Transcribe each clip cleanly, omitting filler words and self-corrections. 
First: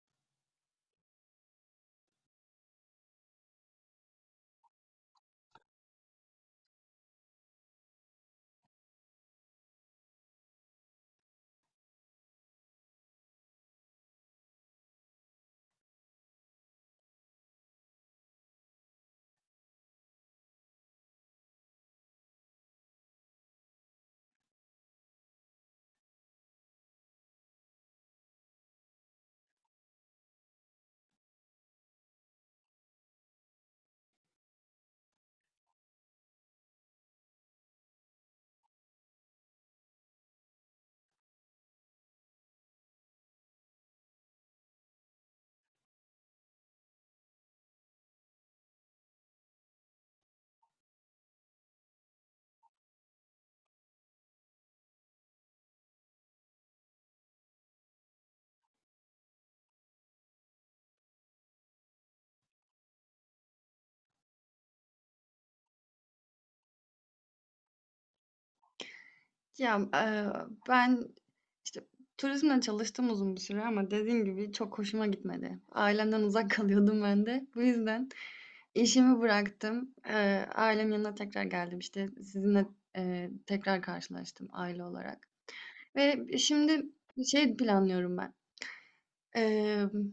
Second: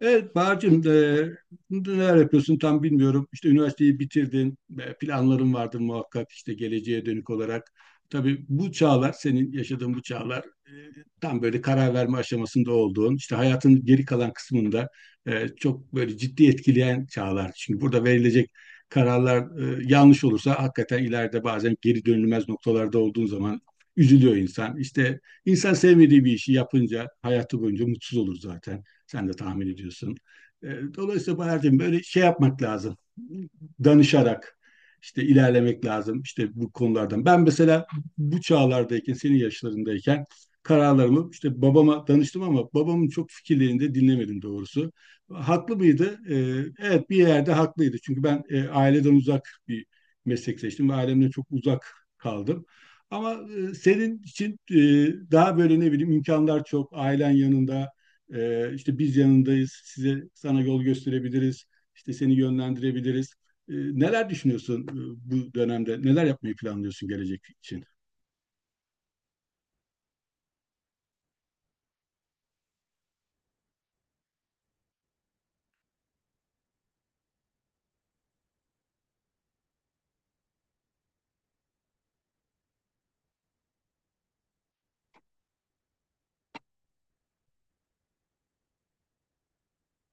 Evet Bahar'cığım neler yapıyorsun tam bilmiyorum. İşte üniversiteyi bitirdin, planların vardır muhakkak işte geleceğe dönük olarak. Tabii bu çağlar, senin yaşadığın bu çağlar tam böyle karar verme aşamasında olduğun, işte hayatın geri kalan kısmında çok böyle ciddi etkileyen çağlar. Çünkü burada verilecek kararlar yanlış olursa hakikaten ileride bazen geri dönülmez noktalarda olduğun zaman üzülüyor insan. İşte insan sevmediği bir işi yapınca hayatı boyunca mutsuz olur zaten. Sen de tahmin ediyorsun. E, Dolayısıyla Bahar'cığım böyle şey yapmak lazım. Danışarak işte ilerlemek lazım işte bu konulardan. Ben mesela bu çağlardayken, senin yaşlarındayken kararlarımı işte babama danıştım ama babamın çok fikirlerini de dinlemedim doğrusu. Haklı mıydı? Evet bir yerde haklıydı. Çünkü ben aileden uzak bir meslek seçtim ve ailemden çok uzak kaldım. Ama senin için daha böyle ne bileyim imkanlar çok, ailen yanında, işte biz yanındayız, size sana yol gösterebiliriz, işte seni yönlendirebiliriz. Neler düşünüyorsun bu dönemde? Neler yapmayı planlıyorsun gelecek için? Ya, eee, ben, işte, turizmle çalıştım uzun bir süre ama dediğim gibi çok hoşuma gitmedi. Ailemden uzak kalıyordum ben de. Bu yüzden işimi bıraktım. Ailemin yanına tekrar geldim. İşte sizinle, tekrar karşılaştım aile olarak ve şimdi şey planlıyorum ben. Emm,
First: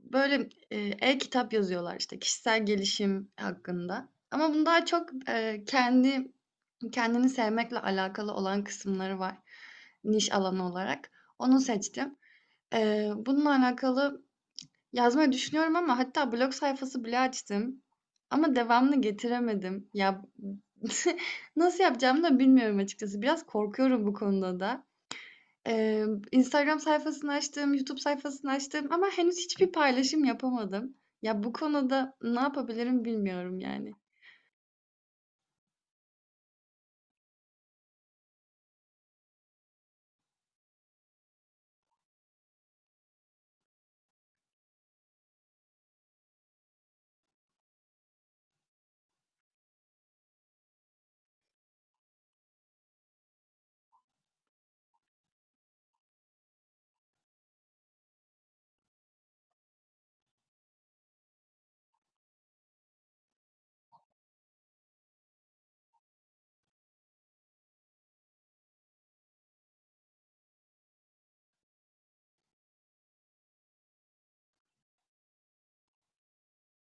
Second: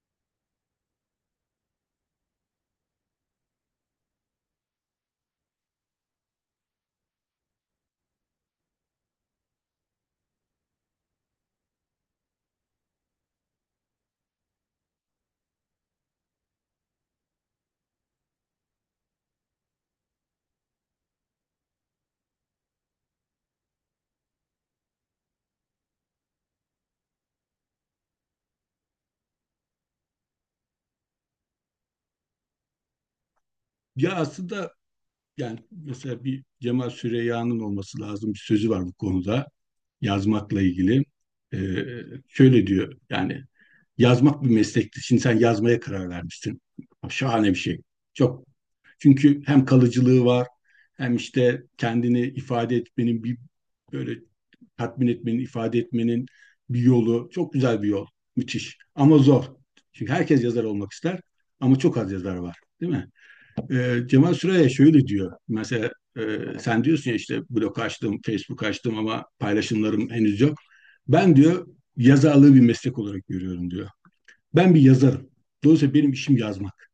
Böyle, e-kitap yazıyorlar, işte, kişisel gelişim hakkında ama bunun daha çok, kendi kendini sevmekle alakalı olan kısımları var niş alanı olarak. Onu seçtim. Bununla alakalı yazmayı düşünüyorum ama hatta blog sayfası bile açtım ama devamını getiremedim. Ya, nasıl yapacağımı da bilmiyorum açıkçası. Biraz korkuyorum bu konuda da. Instagram sayfasını açtım, YouTube sayfasını açtım ama henüz hiçbir paylaşım yapamadım. Ya, bu konuda ne yapabilirim bilmiyorum yani. Ya aslında yani mesela bir Cemal Süreyya'nın olması lazım bir sözü var bu konuda yazmakla ilgili. Ee, Şöyle diyor yani yazmak bir meslektir. Şimdi sen yazmaya karar vermişsin. Şahane bir şey. Çok. Çünkü hem kalıcılığı var hem işte kendini ifade etmenin bir böyle tatmin etmenin, ifade etmenin bir yolu. Çok güzel bir yol. Müthiş. Ama zor. Çünkü herkes yazar olmak ister ama çok az yazar var. Değil mi? Cemal Süreyya şöyle diyor. Mesela e, sen diyorsun ya işte blog açtım, Facebook açtım ama paylaşımlarım henüz yok. Ben diyor yazarlığı bir meslek olarak görüyorum diyor. Ben bir yazarım. Dolayısıyla benim işim yazmak.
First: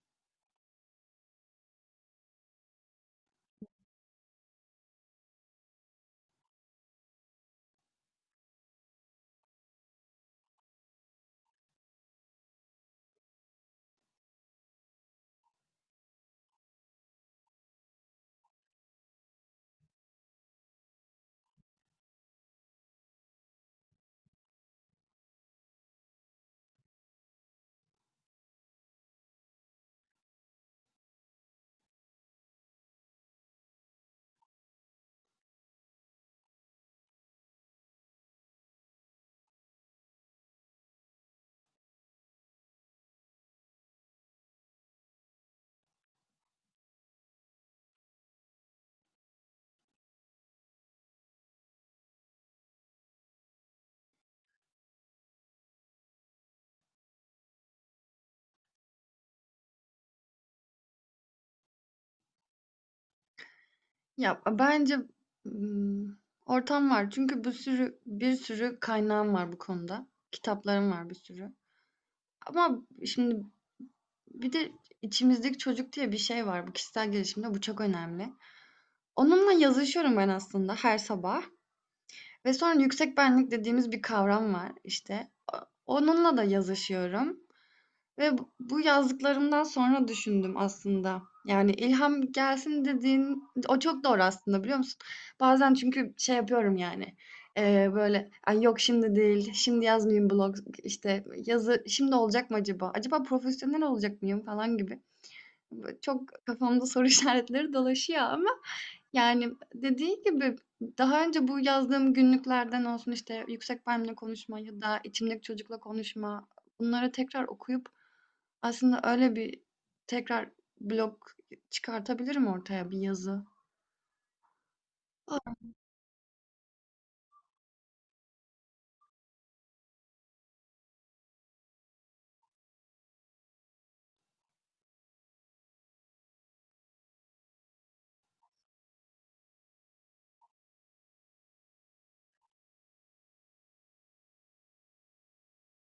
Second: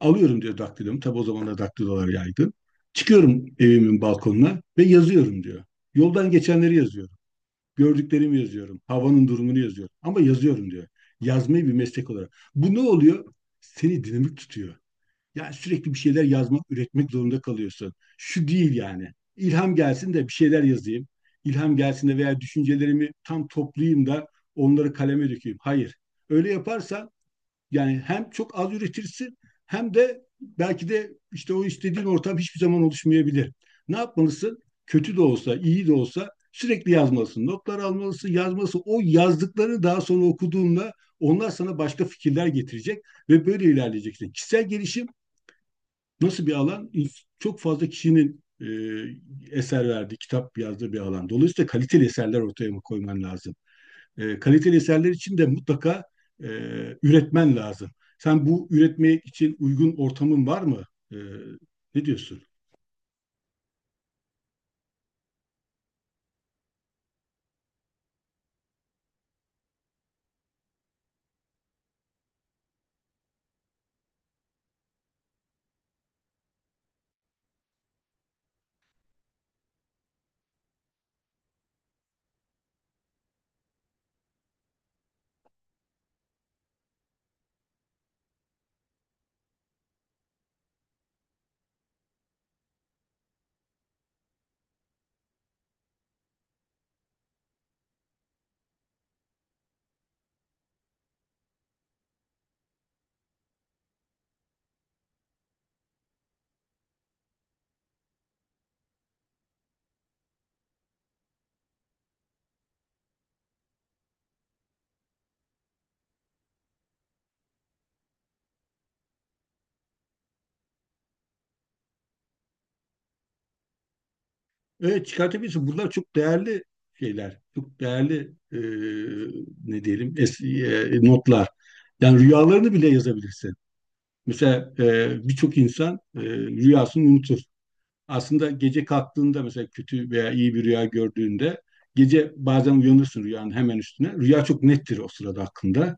Alıyorum diyor daktilomu. Tabi o zaman da daktilolar yaygın. Çıkıyorum evimin balkonuna ve yazıyorum diyor. Yoldan geçenleri yazıyorum. Gördüklerimi yazıyorum. Havanın durumunu yazıyorum. Ama yazıyorum diyor. Yazmayı bir meslek olarak. Bu ne oluyor? Seni dinamik tutuyor. Yani sürekli bir şeyler yazmak, üretmek zorunda kalıyorsun. Şu değil yani. İlham gelsin de bir şeyler yazayım. İlham gelsin de veya düşüncelerimi tam toplayayım da onları kaleme dökeyim. Hayır. Öyle yaparsan yani hem çok az üretirsin hem de belki de işte o istediğin ortam hiçbir zaman oluşmayabilir. Ne yapmalısın? Kötü de olsa, iyi de olsa sürekli yazmalısın. Notlar almalısın, yazmalısın. O yazdıklarını daha sonra okuduğunda onlar sana başka fikirler getirecek ve böyle ilerleyeceksin. Kişisel gelişim nasıl bir alan? Çok fazla kişinin eser verdiği, kitap yazdığı bir alan. Dolayısıyla kaliteli eserler ortaya koyman lazım. Kaliteli eserler için de mutlaka e, üretmen lazım. Sen bu üretmek için uygun ortamın var mı? E, Ne diyorsun? Ya, bence, ımm, ortam var çünkü bir sürü kaynağım var bu konuda. Kitaplarım var bir sürü ama şimdi bir de içimizdeki çocuk diye bir şey var. Bu kişisel gelişimde bu çok önemli. Onunla yazışıyorum ben aslında her sabah ve sonra yüksek benlik dediğimiz bir kavram var, işte. Onunla da yazışıyorum. Ve bu yazdıklarımdan sonra düşündüm aslında. Yani ilham gelsin dediğin o çok doğru aslında biliyor musun? Bazen çünkü şey yapıyorum yani. Böyle, "Ay yok şimdi değil. Şimdi yazmayayım, blog işte yazı şimdi olacak mı acaba? Acaba profesyonel olacak mıyım falan gibi." Böyle çok kafamda soru işaretleri dolaşıyor ama yani dediğin gibi daha önce bu yazdığım günlüklerden olsun işte yüksek benimle konuşma ya da içimdeki çocukla konuşma, bunları tekrar okuyup aslında öyle bir tekrar blog çıkartabilirim ortaya, bir yazı. Evet çıkartabilirsin. Bunlar çok değerli şeyler. Çok değerli e, ne diyelim notlar. Yani rüyalarını bile yazabilirsin. Mesela birçok insan rüyasını unutur. Aslında gece kalktığında mesela kötü veya iyi bir rüya gördüğünde gece bazen uyanırsın rüyanın hemen üstüne. Rüya çok nettir o sırada hakkında.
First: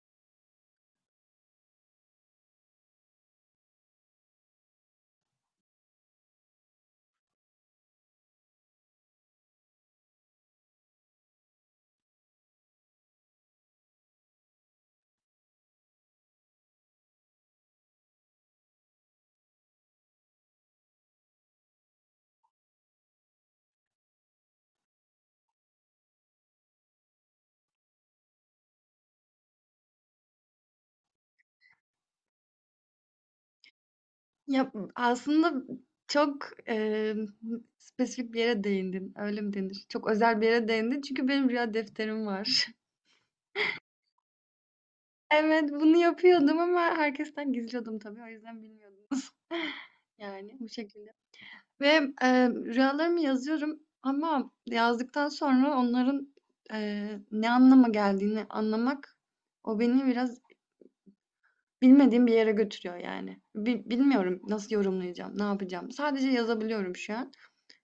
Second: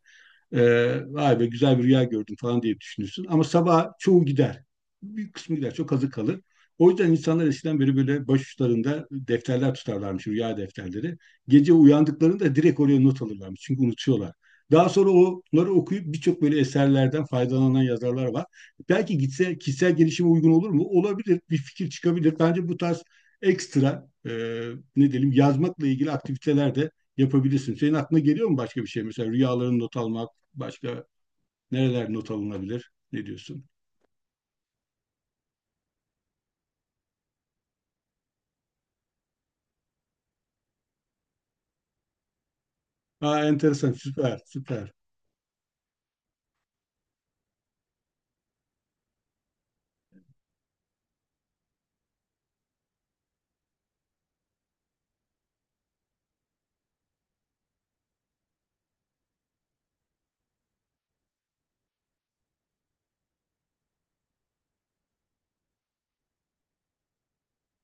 Vay be güzel bir rüya gördüm falan diye düşünürsün. Ama sabah çoğu gider. Büyük kısmı gider. Çok azı kalır. O yüzden insanlar eskiden beri böyle başuçlarında defterler tutarlarmış, rüya defterleri. Gece uyandıklarında direkt oraya not alırlarmış. Çünkü unutuyorlar. Daha sonra onları okuyup birçok böyle eserlerden faydalanan yazarlar var. Belki gitse kişisel gelişime uygun olur mu? Olabilir. Bir fikir çıkabilir. Bence bu tarz ekstra ne diyelim yazmakla ilgili aktiviteler de yapabilirsin. Senin aklına geliyor mu başka bir şey? Mesela rüyalarını not almak, başka nereler not alınabilir? Ne diyorsun? Ya, aslında çok, spesifik bir yere değindin, öyle mi denir? Çok özel bir yere değindin çünkü benim rüya defterim var. Aa, enteresan, süper, süper. Evet, bunu yapıyordum ama herkesten gizliyordum tabii, o yüzden bilmiyordunuz. Yani bu şekilde ve, rüyalarımı yazıyorum ama yazdıktan sonra onların, ne anlama geldiğini anlamak, o beni biraz bilmediğim bir yere götürüyor yani. Bi bilmiyorum nasıl yorumlayacağım, ne yapacağım. Sadece yazabiliyorum şu an.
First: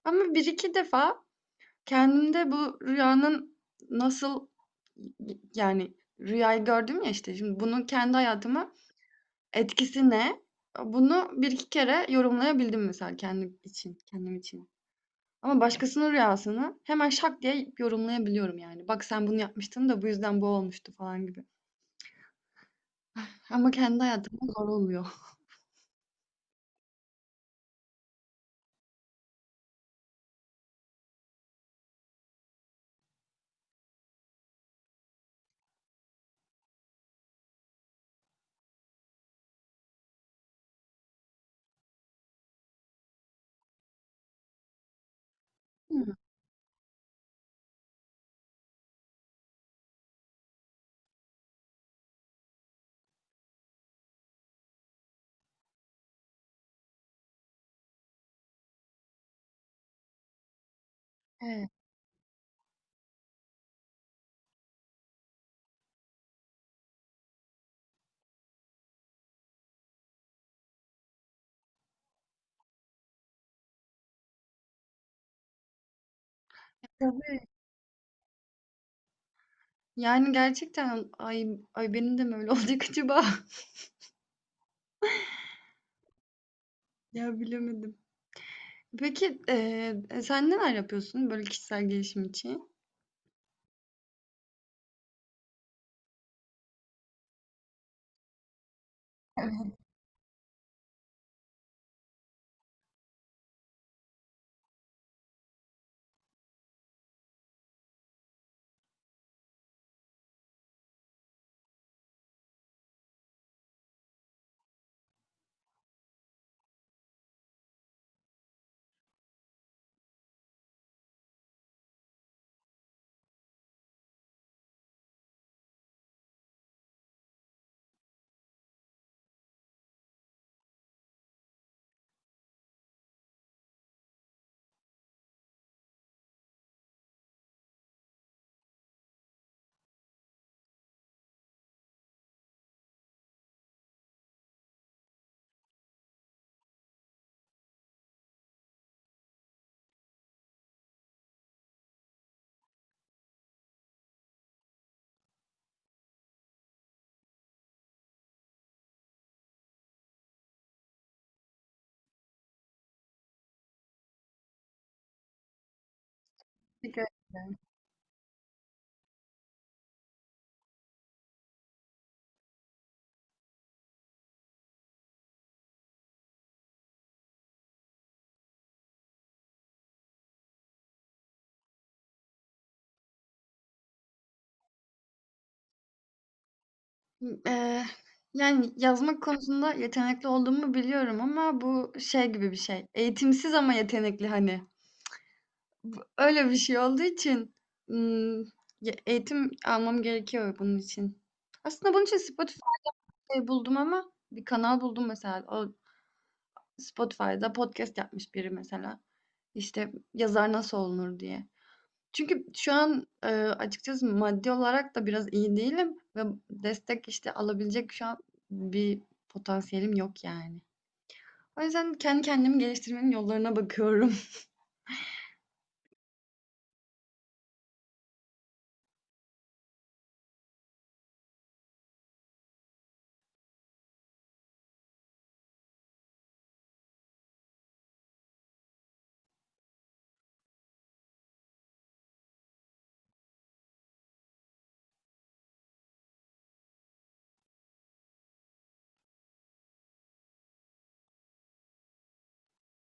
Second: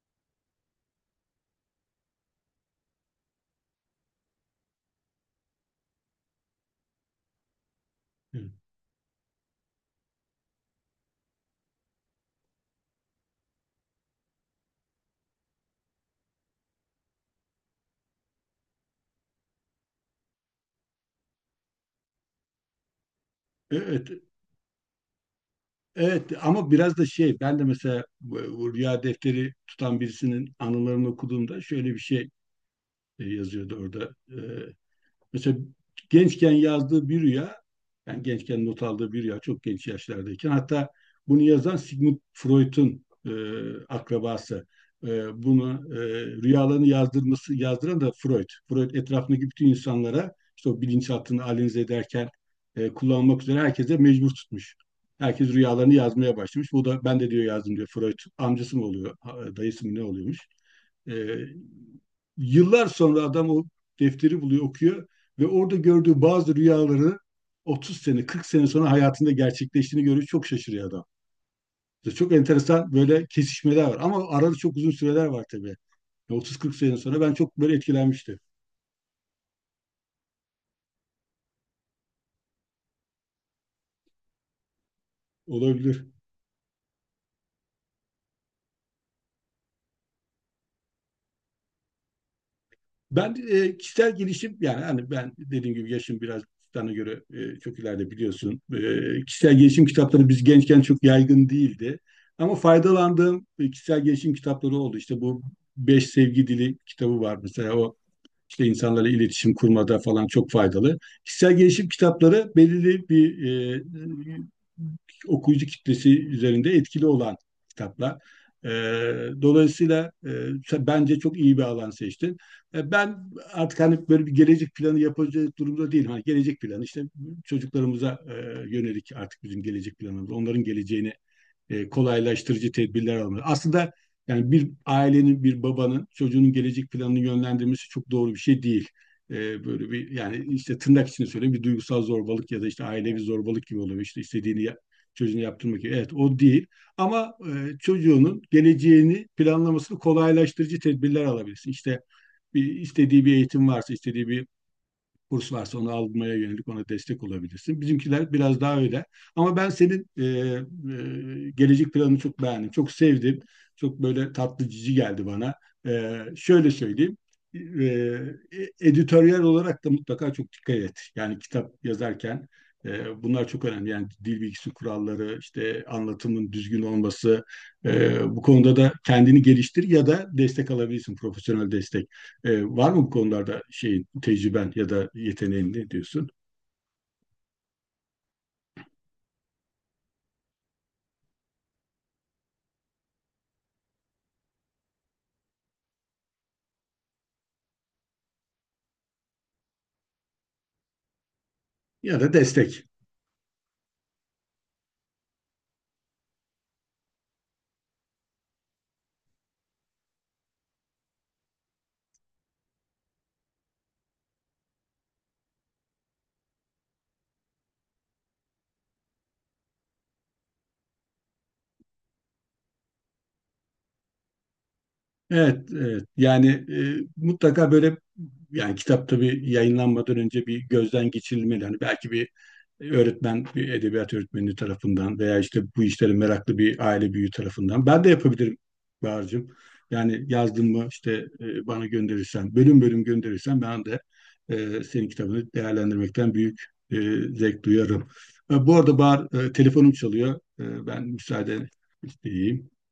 Ama bir iki defa kendimde bu rüyanın nasıl yani rüyayı gördüm ya işte şimdi bunun kendi hayatıma etkisi ne? Bunu bir iki kere yorumlayabildim mesela kendim için, kendim için. Ama başkasının rüyasını hemen şak diye yorumlayabiliyorum yani. Bak sen bunu yapmıştın da bu yüzden bu olmuştu falan gibi. Ama Evet, kendi evet, hayatımda zor oluyor. evet. Ama biraz da şey, ben de mesela bu rüya defteri tutan birisinin anılarını okuduğumda şöyle bir şey yazıyordu orada. E, Mesela gençken yazdığı bir rüya, yani gençken not aldığı bir rüya çok genç yaşlardayken hatta bunu yazan Sigmund Freud'un akrabası. E, Bunu rüyalarını yazdırması yazdıran da Freud. Freud etrafındaki bütün insanlara işte o bilinçaltını analize ederken kullanmak üzere herkese mecbur tutmuş. Herkes rüyalarını yazmaya başlamış. Bu da ben de diyor yazdım diyor Freud. Amcası mı oluyor, dayısı mı ne oluyormuş? E, Evet. Yıllar sonra adam o defteri buluyor, okuyor ve orada gördüğü bazı rüyaları 30 sene, 40 sene sonra hayatında gerçekleştiğini görüyor. Çok şaşırıyor adam. Çok enteresan böyle kesişmeler var. Ama arada çok uzun süreler var tabii. 30-40 sene sonra ben çok böyle etkilenmiştim. Yani gerçekten ay ay benim de mi öyle olacak acaba? Olabilir. Ya bilemedim. Peki, sen neler yapıyorsun böyle kişisel gelişim için? Ben kişisel gelişim yani hani ben dediğim gibi yaşım biraz sana göre çok ileride biliyorsun. Kişisel gelişim kitapları biz gençken çok yaygın değildi. Ama faydalandığım kişisel gelişim kitapları oldu. İşte bu Beş Sevgi Dili kitabı var mesela. O işte insanlarla iletişim kurmada falan çok faydalı. Kişisel gelişim kitapları belirli bir okuyucu kitlesi üzerinde etkili olan kitaplar. E, Dolayısıyla bence çok iyi bir alan seçtin. Ben artık hani böyle bir gelecek planı yapacak durumda değilim. Hani gelecek planı işte çocuklarımıza yönelik artık bizim gelecek planımız. Onların geleceğini kolaylaştırıcı tedbirler almalı. Aslında yani bir ailenin, bir babanın çocuğunun gelecek planını yönlendirmesi çok doğru bir şey değil. Böyle bir yani işte tırnak içinde söyleyeyim bir duygusal zorbalık ya da işte ailevi zorbalık gibi oluyor. İşte çocuğunu yaptırmak gibi. Evet o değil. Ama çocuğunun geleceğini planlamasını kolaylaştırıcı tedbirler alabilirsin. İşte bir istediği bir eğitim varsa, istediği bir kurs varsa onu almaya yönelik ona destek olabilirsin. Bizimkiler biraz daha öyle. Ama ben senin gelecek planını çok beğendim. Çok sevdim. Çok böyle tatlı cici geldi bana. Şöyle Peki, söyleyeyim. E, e, Editoryal olarak da mutlaka çok dikkat et. Yani kitap yazarken bunlar çok önemli. Yani dil bilgisi kuralları, işte anlatımın düzgün olması. Bu konuda da kendini geliştir ya da destek alabilirsin, profesyonel destek. Var mı bu konularda şeyin, tecrüben ya da yeteneğin ne diyorsun? ımm, yani yazmak konusunda yetenekli olduğumu biliyorum ama bu şey gibi bir şey, eğitimsiz ama yetenekli hani. Bu öyle bir şey olduğu için, ımm, ya eğitim almam gerekiyor bunun için. Aslında bunun için Ya da destek. Spotify'da buldum ama bir kanal buldum mesela. O Spotify'da podcast yapmış biri mesela. İşte yazar nasıl olunur diye. Çünkü şu an, açıkçası maddi olarak da biraz iyi değilim ve destek, işte, alabilecek şu an bir potansiyelim yok yani. O yüzden kendi kendimi geliştirmenin yollarına bakıyorum. Evet, evet. Yani mutlaka böyle yani kitap tabii yayınlanmadan önce bir gözden geçirilmeli. Hani belki bir öğretmen, bir edebiyat öğretmeni tarafından veya işte bu işlere meraklı bir aile büyüğü tarafından. Ben de yapabilirim Bahar'cığım. Yani yazdın mı işte bana gönderirsen, bölüm bölüm gönderirsen ben de senin kitabını değerlendirmekten büyük e, zevk duyarım. Bu arada Bahar telefonum çalıyor. Ben müsaade isteyeyim.